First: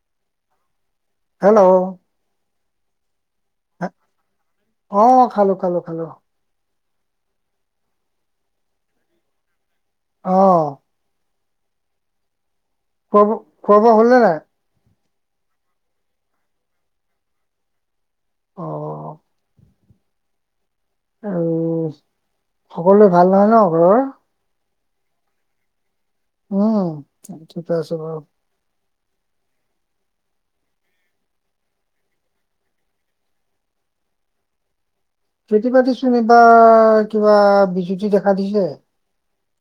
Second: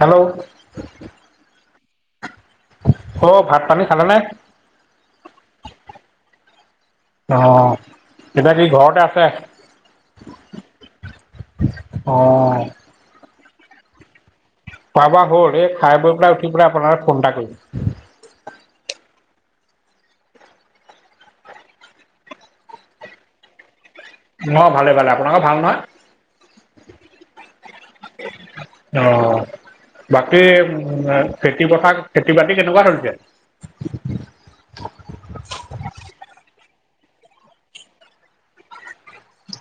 Hello! Hello! অ', ভাত পানী খালা নে? অ', খালোঁ, খালোঁ, খালোঁ। অ', এতিয়া কি ঘৰতে আছে? অ'। অ'। খোৱাব খোৱা বোৱা হ'ল নে নাই? খোৱা বোবা হ'ল, এই খাই বৈ পেলাই উঠি পেলাই আপোনালে ফোন এটা কৰিছোঁ। অ'। আৰু সকলোৱে ভাল নহয় ন ঘৰৰ? অ', ভালে, ভালে আপোনালোকৰ ভাল নহয়? উম, ঠিকে আছো বাৰু। অ', বাকী উম, খেতি পথাৰ খেতি বাতি কেনেকুৱা চলিছে? খেতি বাতি চোন এইবাৰ কিবা বিজুতি দেখা দিছে।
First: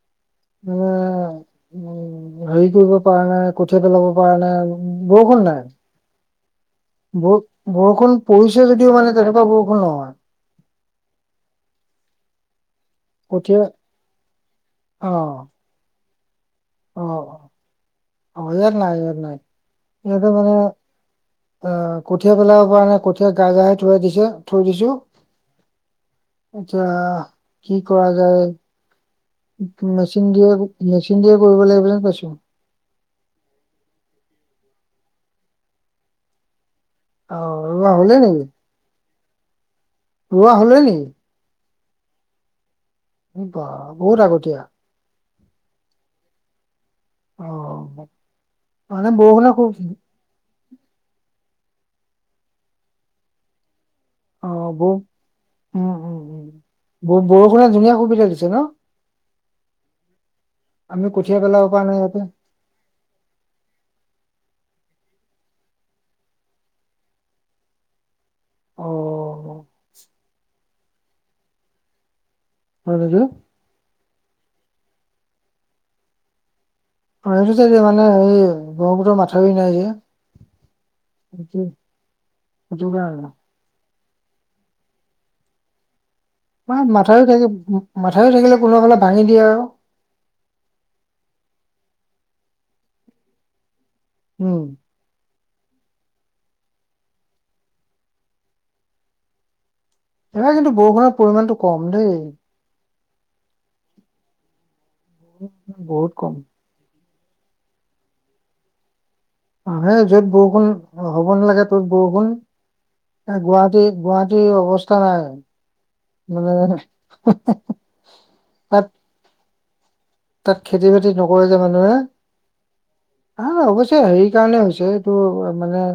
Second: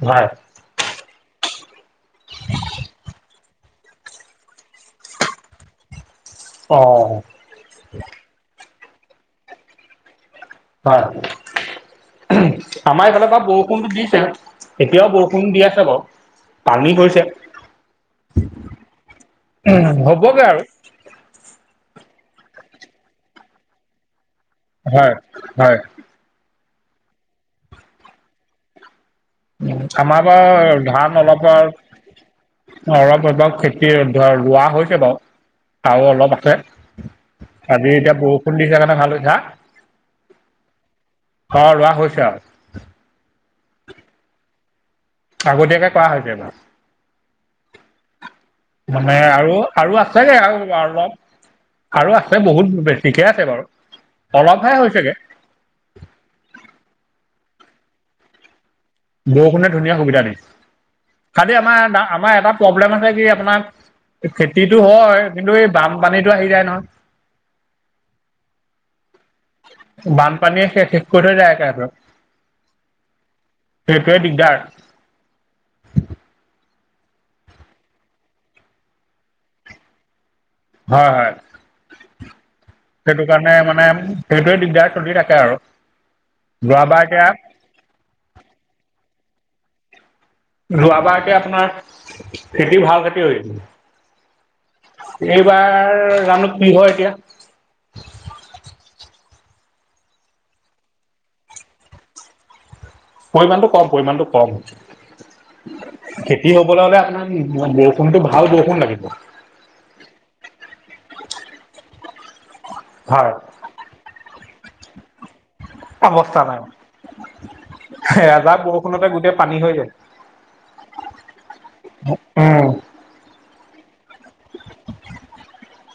হয়। মানে উম, হেৰি কৰিব পাৰা নাই। কঠীয়া পেলাব পৰা নাই আৰু বৰষুণ নাই অ ব বৰষুণ পৰিছে যদিও মানে তেনেকুৱা বৰষুণ নহয়। হয়। আমাৰ এইফালে বাৰু কঠীয়া বৰষুণটো দিছে, অ এতিয়াও বৰষুণ দি আছে বাৰু। পানী অ পৰিছে, অ ইয়াত নাই ইয়াত নাই উম, ইয়াতে হ'বগে মানে আৰু। আহ, কঠীয়া পেলাব পৰা নাই, কঠীয়া [unintelligible] থৈৱাই দিছে থৈ দিছোঁ। হয় হয় আচ্ছা কি কৰা যায়! আমাৰ মেচিন দিয়ে, বাৰু ধান মেচিন দিয়ে কৰিব আৰু লাগিব যেন পাইছোঁ। অলপ, অলপ খেতি ৰোৱা হৈছে বাৰু, আৰু অলপ আছে। আহ ৰোৱা আজি হলে এতিয়া বৰষুণ দিছে কাৰনে ভাল হৈছে, আ! ৰুৱা হ'লে নেকি? অ', ৰোৱা হৈছে আৰু। বাহ, বহুত আগতিয়া। আগতীয়াকে কৰা হৈছে এইবাৰ। অ', মানে আৰু বৰষুনে কোব আৰু আছেগে আৰু অলপ, আৰু আছে বহুত বেছিকে আছে বাৰু। অ অলপহে বৌ হৈছেগে। উম, উম, উম। ব-বৰষুণে ধুনীয়া সুবিধা দিছে ন! বৰষুণে ধুনীয়া সুবিধা দিছে। আমি কঠীয়া খালি পেলাব আমাৰ পৰা নাই এটা ইয়াতে আমাৰ এটা প্ৰব্লেম আছে কি আপোনাৰ খেতিটো হয়, কিন্তু এই বানপানীতো আহি যায় নহয়। অ'। বানপানীয়ে শে-শেষ কৰি থৈ যায় একেবাৰে। [inaudible] সেইটোৱে দিগদাৰ। সেইটো চাইডে মানে, এই ব্ৰহ্মপত্ৰৰ মাথৰি নাই যে। হয়, হয়। কি? সেইটো কাৰণে মানে সেইটোৱে দিগদাৰ চলি থাকে আৰু। যোৱাবাৰ ম-মাথাৰি এতিয়া থাকিল মাথাৰি থাকিলেও কোনোবা ফালে ভাঙি দিয়ে আৰু। যোৱাড়বাৰকে আপোনাৰ খেতি ভাল খেতি হৈ উম। এইবাৰ জানো কি হয় এতিয়া। এইবাৰ কিন্তু বৰষুণৰ পৰিমাণটো কম দেই। পৰিমাণটো কম পৰিমাণটো কম। বহুত কম। কবলে হলে আপোনাৰ বৰষুণটো ভাল বৰষুণ লাগিব। মে য'ত বৰষুণ হ'ব নালাগে ত'ত বৰষুণ হয় গুৱাহাটী, গুৱাহাটী অৱস্থা নাই। মানে এজাহ তাত বৰষুণতে গোটেই পানী হৈ যায়। তাত খেতি-বাতি নকৰে যে মানুহে। উম ন, অৱশ্যে হেৰি কাৰণে হৈছে এইটো মানে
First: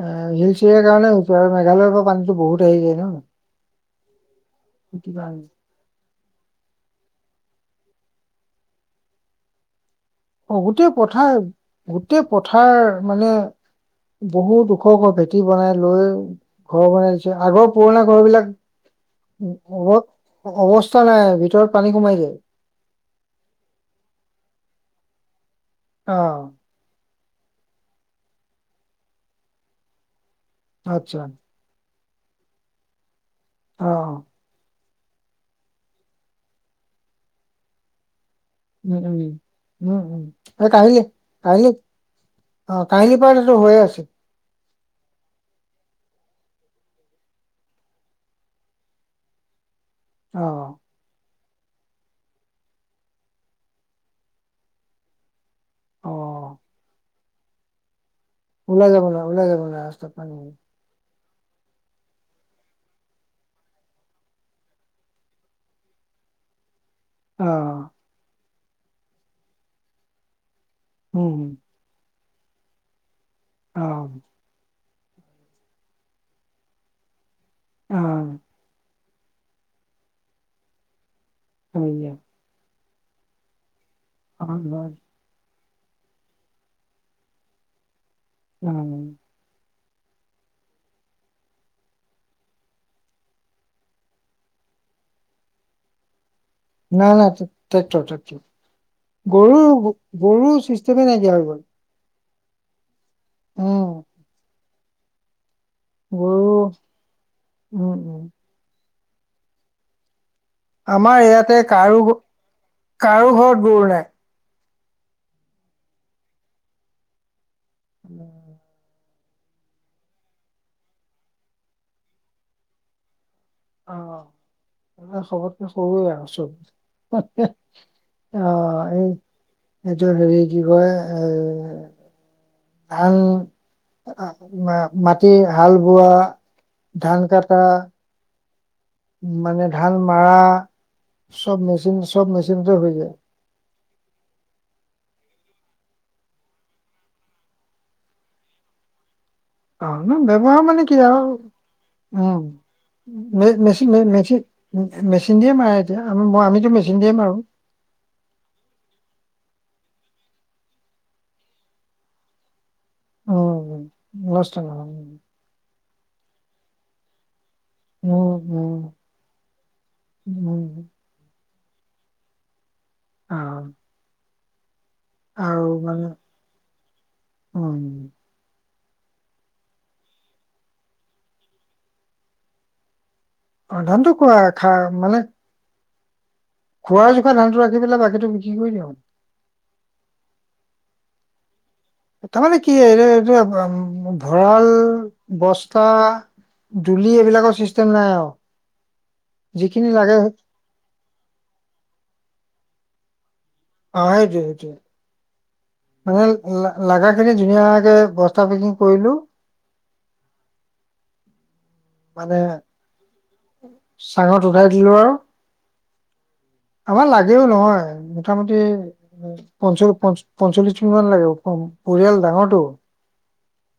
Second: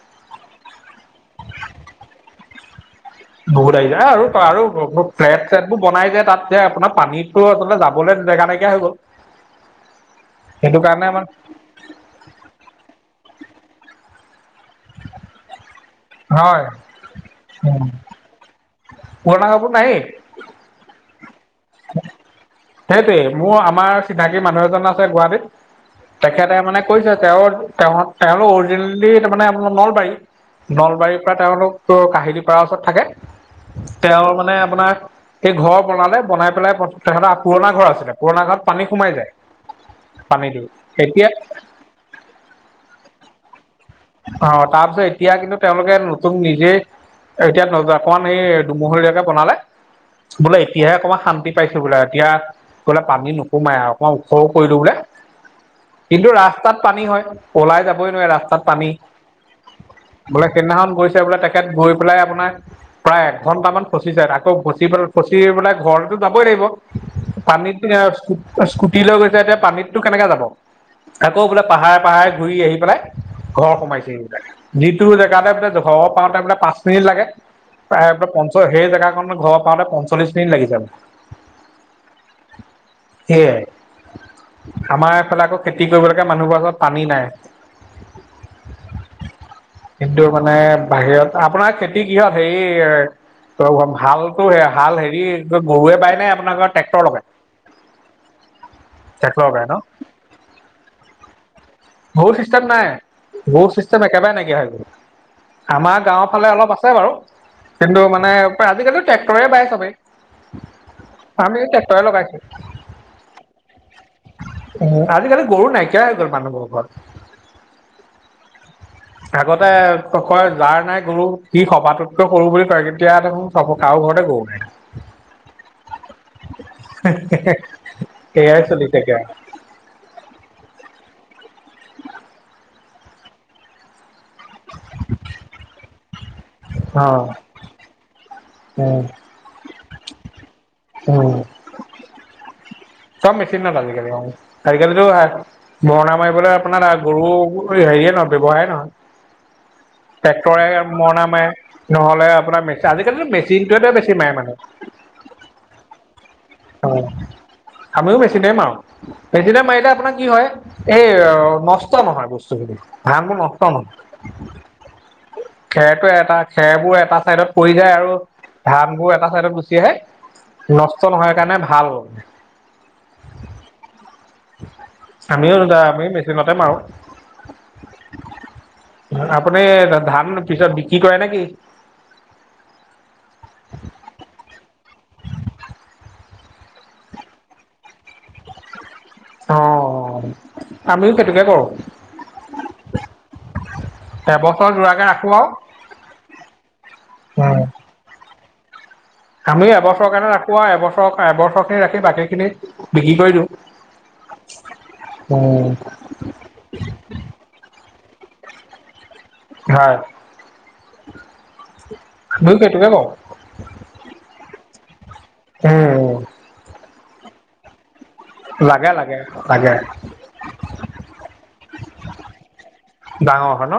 এ, হিলচ এৰিয়াৰ কাৰণে হৈ হৈছে আৰু মেঘালয়ৰ পৰা পানীতো বহুত আহি যায় ন। বহুত আহিছে আৰু আৰু সেইটো কাৰণে ফ্লেট চ বনাই যে তাত যে আপোনাৰ পানীতো আচলতে যাবলৈ জেগা নাইকিয়া হৈ গ'ল। অ, সেইটো গোটেই কাৰণে আমাৰ পথাৰ গোটেই পথাৰ মানে বহুত ওখ, ওখ ভেটি বনাই লৈ হয় ঘৰ বনাই দিছে আগৰ পুৰণা ঘৰ বিলাক পুৰণা কাপোৰ উ নায়েই হ অৱস্থা নাই ভিতৰত পানী সোমাই যায়। সেইটোৱে মোৰ আমাৰ চিনাকি মানুহ এজন আছে গুৱাহাটীত অ তেখেতে মানে কৈছে তেওঁ-তেওঁলোক অৰিজিনেলি তাৰমানে নলবাৰী, নলবাৰীৰ আচ্ছা পৰা তেওঁলোক কাহিলী পাৰ ওচৰত থাকে অ তেওঁ মানে আপোনাৰ সেই ঘৰ বনালে বনাই পেলাই তেখেতৰ পুৰণা ঘৰ আছিলে পুৰণা ঘৰত পানী উম, সোমাই উম, যায় উম, উম, পানীটো কাহিয় এতিয়া কাহে। অ, কাহিলি পাৰো হৈয়ে আছিল। অ, তাৰপিছত এতিয়া কিন্তু তেওঁলোকে নতুন নিজেই এতিয়া নোযোৱা অকমান এই দুমহলীয়াকে বনালে অ বোলে এতিয়াহে অকমান শান্তিত পাইছো বোলে এতিয়া বোলে পানী নসোমাই আৰু অকণমান ওখ কৰিলো বোলে। অ কিন্তু ৰাস্তাত পানী হয় ওলাই যাবই নোৱাৰে ৰাস্তা ওলাই যাব না ওলাই যাব ন ৰাস্তাত। পানী বোলে সেইদিনাখন গৈছে বোলে তেখেত গৈ পেলাই আপোনাৰ প্ৰায় এক ঘন্টা মান ফচি যায় আকৌ ফচি পেলাই, ফচি পেলাই ঘৰটো যাবই লাগিব। অ পানীত স্কুটি লৈ গৈছে এতিয়া পানীতটো কেনেকে যাব আকৌ উম বোলে। পাহাৰে, পাহাৰে ঘূৰি আহি পেলাই ঘৰ অ সোমাইছে বিলাক যিটো জেগাতে ঘৰ পাওঁতে বোলে পাঁচ মিনিট লাগে অ প্ৰায় প চ' সেই জেগাখনৰ ঘৰৰ পাওঁতে পঞ্চল্লিছ মিনিট লাগি যাব। হয়। সেইয়াই আমাৰ এইফালে আকৌ খেতি কৰিবলৈকে মানুহবোৰ ওচৰত পানী নাই। উম। কিন্তু মানে বাহিৰত আপোনাৰ খেতি কিহত হেৰি ত, হালো হাল হেৰি গৰুৱে পায় নাই আপোনাৰ ঘৰত। নাই, নাই ট্ৰেক্টৰ, ট্ৰেক্টৰ ট্ৰেক্টৰ গৰু, লগাই ন গৰু চিষ্টেমে নাইকিয়া হৈ গ'ল। গৰু চিষ্টেম নাই, গৰু উম ছিষ্টেম একেবাৰে নাইকিয়া হৈ গ'ল। আমাৰ গাঁওৰ ফালে গৰু অলপ আছে বাৰু উম, কিন্তু উম, মানে আজিকালি ট্ৰেক্টৰে বাই চবেই আমাৰ আমি ইয়াতে কাৰো ট্ৰেক্টৰে লগাইছো কাৰো ঘৰত গৰু নাই। আজিকালি গৰু নাইকিয়া হৈ গ'ল মানুহবোৰ ঘৰত উম আগতে কয় যাৰ নাই গুৰু সি সবাতোতকৈ সৰু বুলি কয় কেতিয়া দেখোন চব অ কাৰো ঘৰতে গৰু নাই এ খবৰকে সৰুৱে আৰু চব সেইয়াই অ', চলি এই থাকে আৰু এইটো হেৰি কি কয় এ ধান মাটি হাল বোৱা অ ধান কটা উম মানে ধান মৰা উম চব মেচিন চব মেচিনতে হৈ যায়। চব মেছিন হ'ল আজিকালি। আজিকালিতো মৰণা মাৰিবলৈ আপোনাৰ গৰু হেৰিয়ে নহয় ব্যৱহাৰে নহয়। অ', ন [unintelligible] ব্যৱহাৰ ট্ৰেক্টৰে মানে কি আৰু মৰণা মাৰে নহ'লে উম, আপোনাৰ মেচ আজিকালিতো মে- মেচিনটো মেচিন এ মে- বেছি মাৰে মেচিন মানুহে। মেচিন দিয়ে মাৰে এতিয়া মই আমি অ আমিও মেছিনেৰে মাৰো। পেদিনে মাৰিলে আপোনাৰ কি হয় এই নষ্ট নহয় বস্তুখিনি। ধানটো নষ্ট নহয়, উম, নষ্ট নহয় খেৰটো এটা খেৰবোৰ এটা চাইডত পৰি যায়, আৰু উম, উম, ধানবোৰ এটা চাইডত গুচি আহে, উম। নষ্ট নহয় কাৰণে ভাল। অ' আমিও আৰু আমি মানে মেচিনতে মাৰোঁ। উম, আপুনি ধান পিছত বিক্ৰী কৰে নে কি? অ' ধনটো কোৱা খা মানে খোৱা জোখোৰ ধানটো ৰাখি পেলাই বাকীটো বিক্ৰী কৰি দিযও আৰু। অ' আমিও সেইটোকে কৰো। তাৰমানে কি এই এইটো ভঁৰাল এবছৰ জোৰাকে ৰাখোঁ আৰু। বস্তু ধুলি এইবিলাকৰ চিষ্টেম নাই আৰু। আমি যিখিনি এবছৰ লাগে কাৰনে ৰাখো আৰু এবছৰ এবছৰ খিনি ৰাখি বাকী খিনি বিক্ৰী কৰি দিওঁ। অ'অ' এইটো এইটো। উম মানে লাগাখিনি ধুনীয়াকে বস্তা পেকিং কৰিলো হয় মানে দুই কে কিমানৰ চাঙত উঠাই দিলো আৰু উম আমাৰ লাগেও নহয়, মোটামুটি লাগে লাগে লাগে, পঞ্চ পঞ্চ পঞ্চল্লিশ টিঙ মান লাগে, পৰিয়াল ডাঙৰটো। ডাঙৰ হয় ন,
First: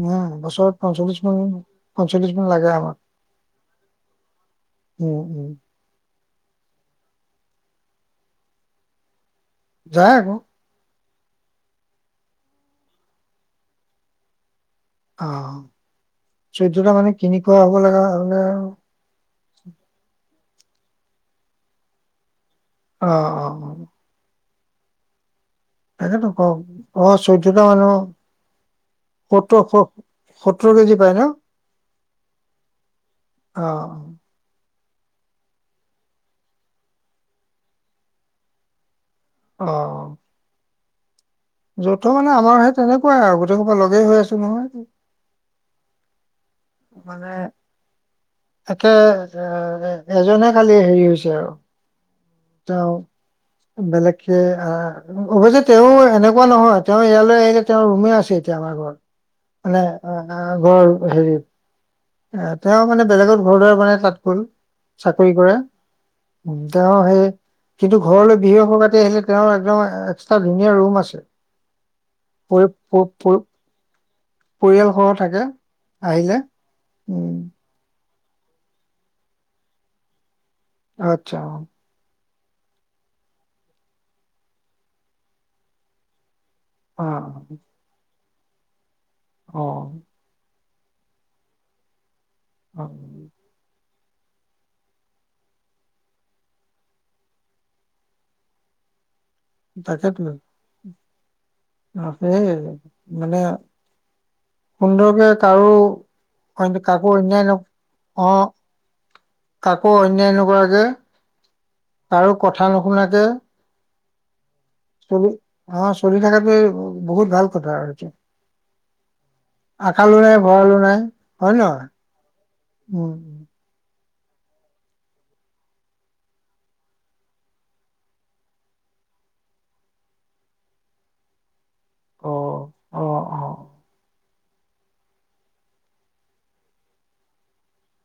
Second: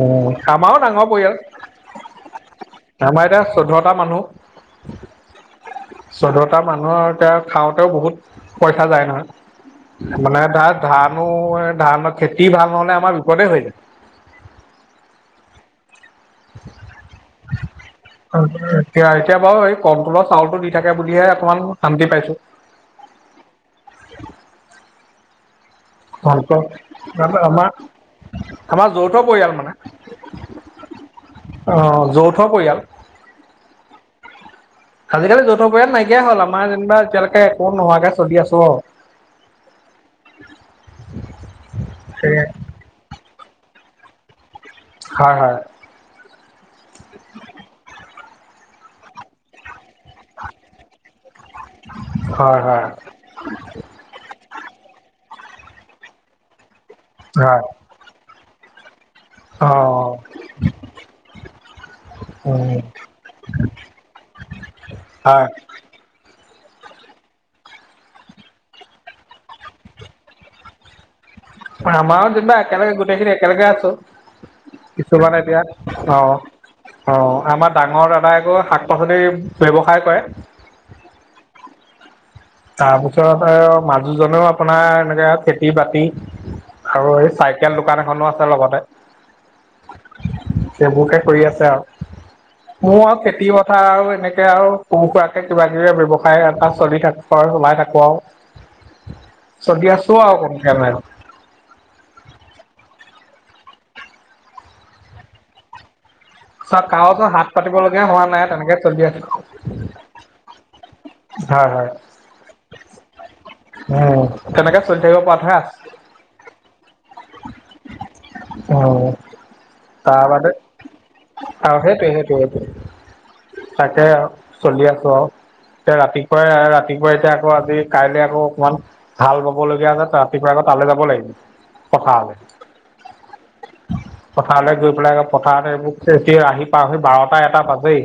উম, অ' বছৰত আমাৰও ডাঙৰ মান মান লাগে আমাক। পৰিয়াল। আমাৰ এতিয়া চৈধ্যটা মানুহ। উম উম- চৈধ্যটা মানুহ আৰু এতিয়া খাওঁতেও বহুত পইচা যায় নহয়, যায় আকৌ। মানে তাত ধানো ধানৰ খেতি ভাল নহলে আমাৰ বিপদে হৈ যায়। অ' চৈধ্যটা মানুহে কিনি খোৱা হ'ব লগা হ'লে আৰু এতিয়া বাৰু এই কণ্টোলৰ চাউতটো দি থাকে বুলিহে অকমান শান্তি পাইছো। অ' অ' অ' তাকেতো ক কণ্ট্ৰল অ' চৈধ্যটা আমাৰ মানুহ আমাৰ যৌথ আৰু পৰিয়াল মানে সত্তৰ সত্তৰ কেজি পায় ন। অ যৌথ পৰিয়াল অ' অ' আজিকালি যৌথ পৰিয় নাইকিয় হ'ল। আমাৰ যেনিবা এতিয়ালৈকে একো নোহোৱাকে চলি আছো আৰু। অ' যৌথ মানে সেয়ে আমাৰ সেই তেনেকুৱাই আৰু গোটেই সোপা লগেই হৈ আছো নহয়। হয় হয়। মানে, তাকে এ এজনে খালি হেৰি হৈছে আৰু। এ হয় হয় তেওঁ বেলেগকে, অৱশ্যে তেওঁ এনেকুৱা নহয় তেওঁ ইয়ালৈ আহিলে, হয় তেওঁ ৰুমে আছে এতিয়া আমাৰ ঘৰ অ মানে ঘৰ হেৰি। এ উম তেওঁ মানে বেলেগত ঘৰ দুৱাৰ বনাই মানে তাত গ'ল, চাকৰি হয় কৰে। তেওঁ সেই। কিন্তু ঘৰলৈ বিহুৱে সকাতি আহিলে, তেওঁৰ একদম এক্সট্ৰা ধুনীয়া ৰুম আছে। আমাৰ যেনিবা পৰি একেলগে, গোটেইখিনি পৰি একেলগে আছোঁ। পৰিয়ালসহ কিছুমান থাকে এতিয়া আহিলে অ', অ'। উম। আমাৰ ডাঙৰ দাদাই আকৌ শাক -পাচলি ব্যৱসায় কৰে। আচ্ছা। তাৰপিছত আৰু মাজুজনেও আপোনাৰ এনেকে খেতি -বাতি। অ আৰু এই চাইকেল দোকান এখনো আছে লগতে। অ'। সেইবোৰকে কৰি আছে আৰু। অ মোৰ আৰু খেতি -বাতি। কথা আৰু, এনেকে আৰু সৰু - সুৰাকে কিবা- কিবি ব্যৱসায় এটা চলি আছে। ঘৰত সোমাই থাকো আৰু। চলি আছো আৰু কোনোমতে আৰু। তাকেহে, মানে সুন্দৰকে কাৰো। অইন কাৰো কাকো ওচৰত অন্যায় ন হাত পাতিব লগীয়া হোৱা অ নাই, তেনেকে চলি আছোঁ। কাকো অন্যায় নকৰাকে। হয় -। কাৰো কথা নুশুনাকৈ। উম্, তেনেকে। চলি থাকিব পৰাতহে অ', আছে চলি থকাটোয়ে বহুত ভাল কথা আৰু। উম আকালো তাৰ নাই, বাদে ভঁৰালো নাই, হয় আৰু নহয়? সেইটোৱে সেইটোৱে সেইটোৱে উম। তাকে, চলি আছোঁ আৰু। এতিয়া, ৰাতিপুৱাই- ৰাতিপুৱাই এতিয়া আকৌ আজি কাইলৈ আকৌ অকমান। হাল বাবলগীয়া আছে। ৰাতিপুৱা আকৌ তালৈ যাব লাগিব। অ', অ', অ', পথাৰলৈ। পথাৰলৈ গৈ পেলাই, পথাৰত এইবোৰ, এতিয়া আহি পাওঁতে, বাৰটা এটা বাজেই।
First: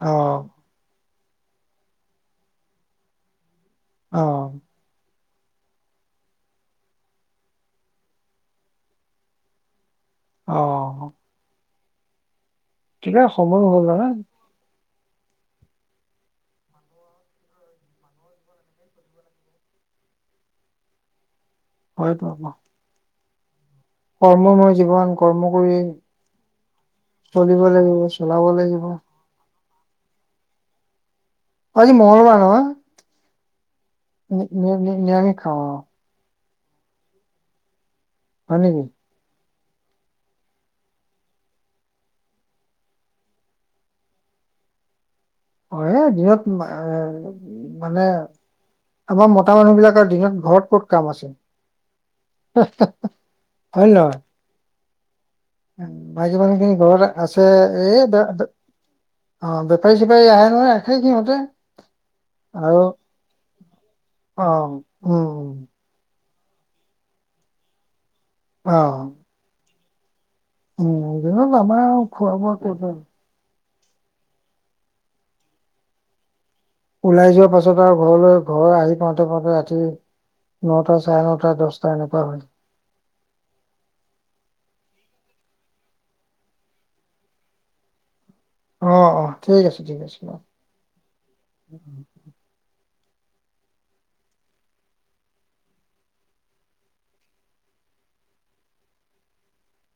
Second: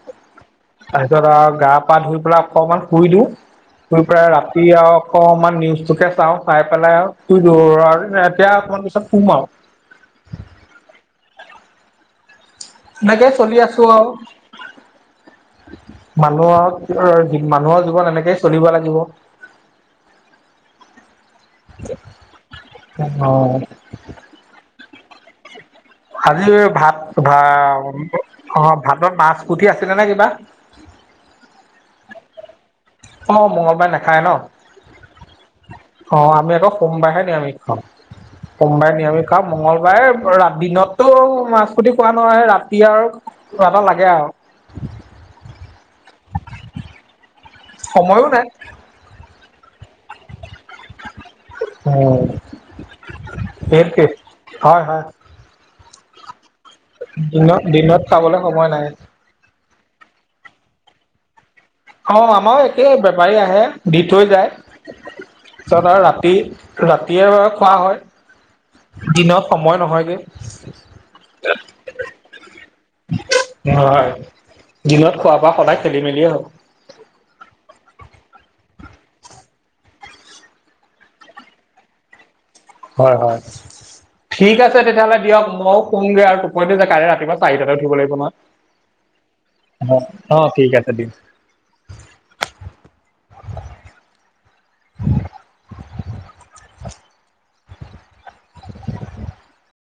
অ'। তাৰ পিছত আৰু গা- পা ধুই পেলাই অকমান শুই দিওঁ। শুই পেলাই অ', ৰাতি আৰু- অকনমান নিউজটোকে চাওঁ। চাই পেলাই আৰু শুই দৌৰ আৰু এতিয়া অকমান পিছত শুম আৰু। অ'। তেতিয়া এনেকে চলি সময় হ'ল আছোঁ দাদা আৰু। মানুহৰ -মানুহৰ জীৱন এনেকেই চলিব লাগিব। হয়তো আকৌ। অ'। কৰ্মময় জীৱন। কৰ্ম কৰি, আজি ভাত, ভ, চলিব লাগিব চলাব অ', লাগিব। ভাতত মাছ পুঠি আছিলে নে কিবা? আজি মংগলবাৰ নহয় অ মঙ্গলবাৰে নাখায় ন আৰু নি -নি নিৰামিষ খাওঁ আৰু। অ', আমি আকৌ সোমবাৰেহে নিৰামিষ খাওঁ। হয় নেকি? সোমবাৰে নিৰামিষ। মংগলবাৰে, দিনতটো মাছপুঠি খোৱা নহয়। ৰাতি আৰু কিবা এটা লাগে আৰু। অ', এই দিনত, এ মানে। সময়ো নাই আমাৰ মতা মানুহ বিলাকৰ দিনত, ঘৰত ক'ত কাম আছিল? উম হয় সেইটোৱে নহয়? হয় হয়। মাইকী মানুহখিনি ঘৰত আছে। দিনত দিনত এ, খাবলৈ সময় নাই অ', বেপাৰী -চেপাৰী আহে নহয়। ৰাখে সিহঁতে- অ', আমাৰো আৰু একেই, বেপাৰী আহে। দি থৈ অ যায়। উম পিছত আৰু ৰাতি। ৰাতিয়ে ব খোৱা অ হয়। দিনত সময় নহয়গে। উম, দিনত আমাৰ খোৱা বোৱা কত? হয়। দিনত খোৱা- বোৱা সদায় খেলি মেলিয়ে হয়। ওলাই যোৱা পাছত আৰু। ঘৰলৈ ঘৰ আহি পাওঁতে -পাওঁতে ৰাতি নটা চাৰে নটা, দহটা এনেকুৱা হয়। হয় হয় ঠিক আছে তেতিয়াহ'লে দিয়ক ময়ও কমগৈ আৰু টোপটো যে কাই ৰাতিপুৱা চাৰিটাতে উঠিব লাগিব নয় অ অ ঠিক আছে ঠিক আছে ব ঠিক আছে দিয়ক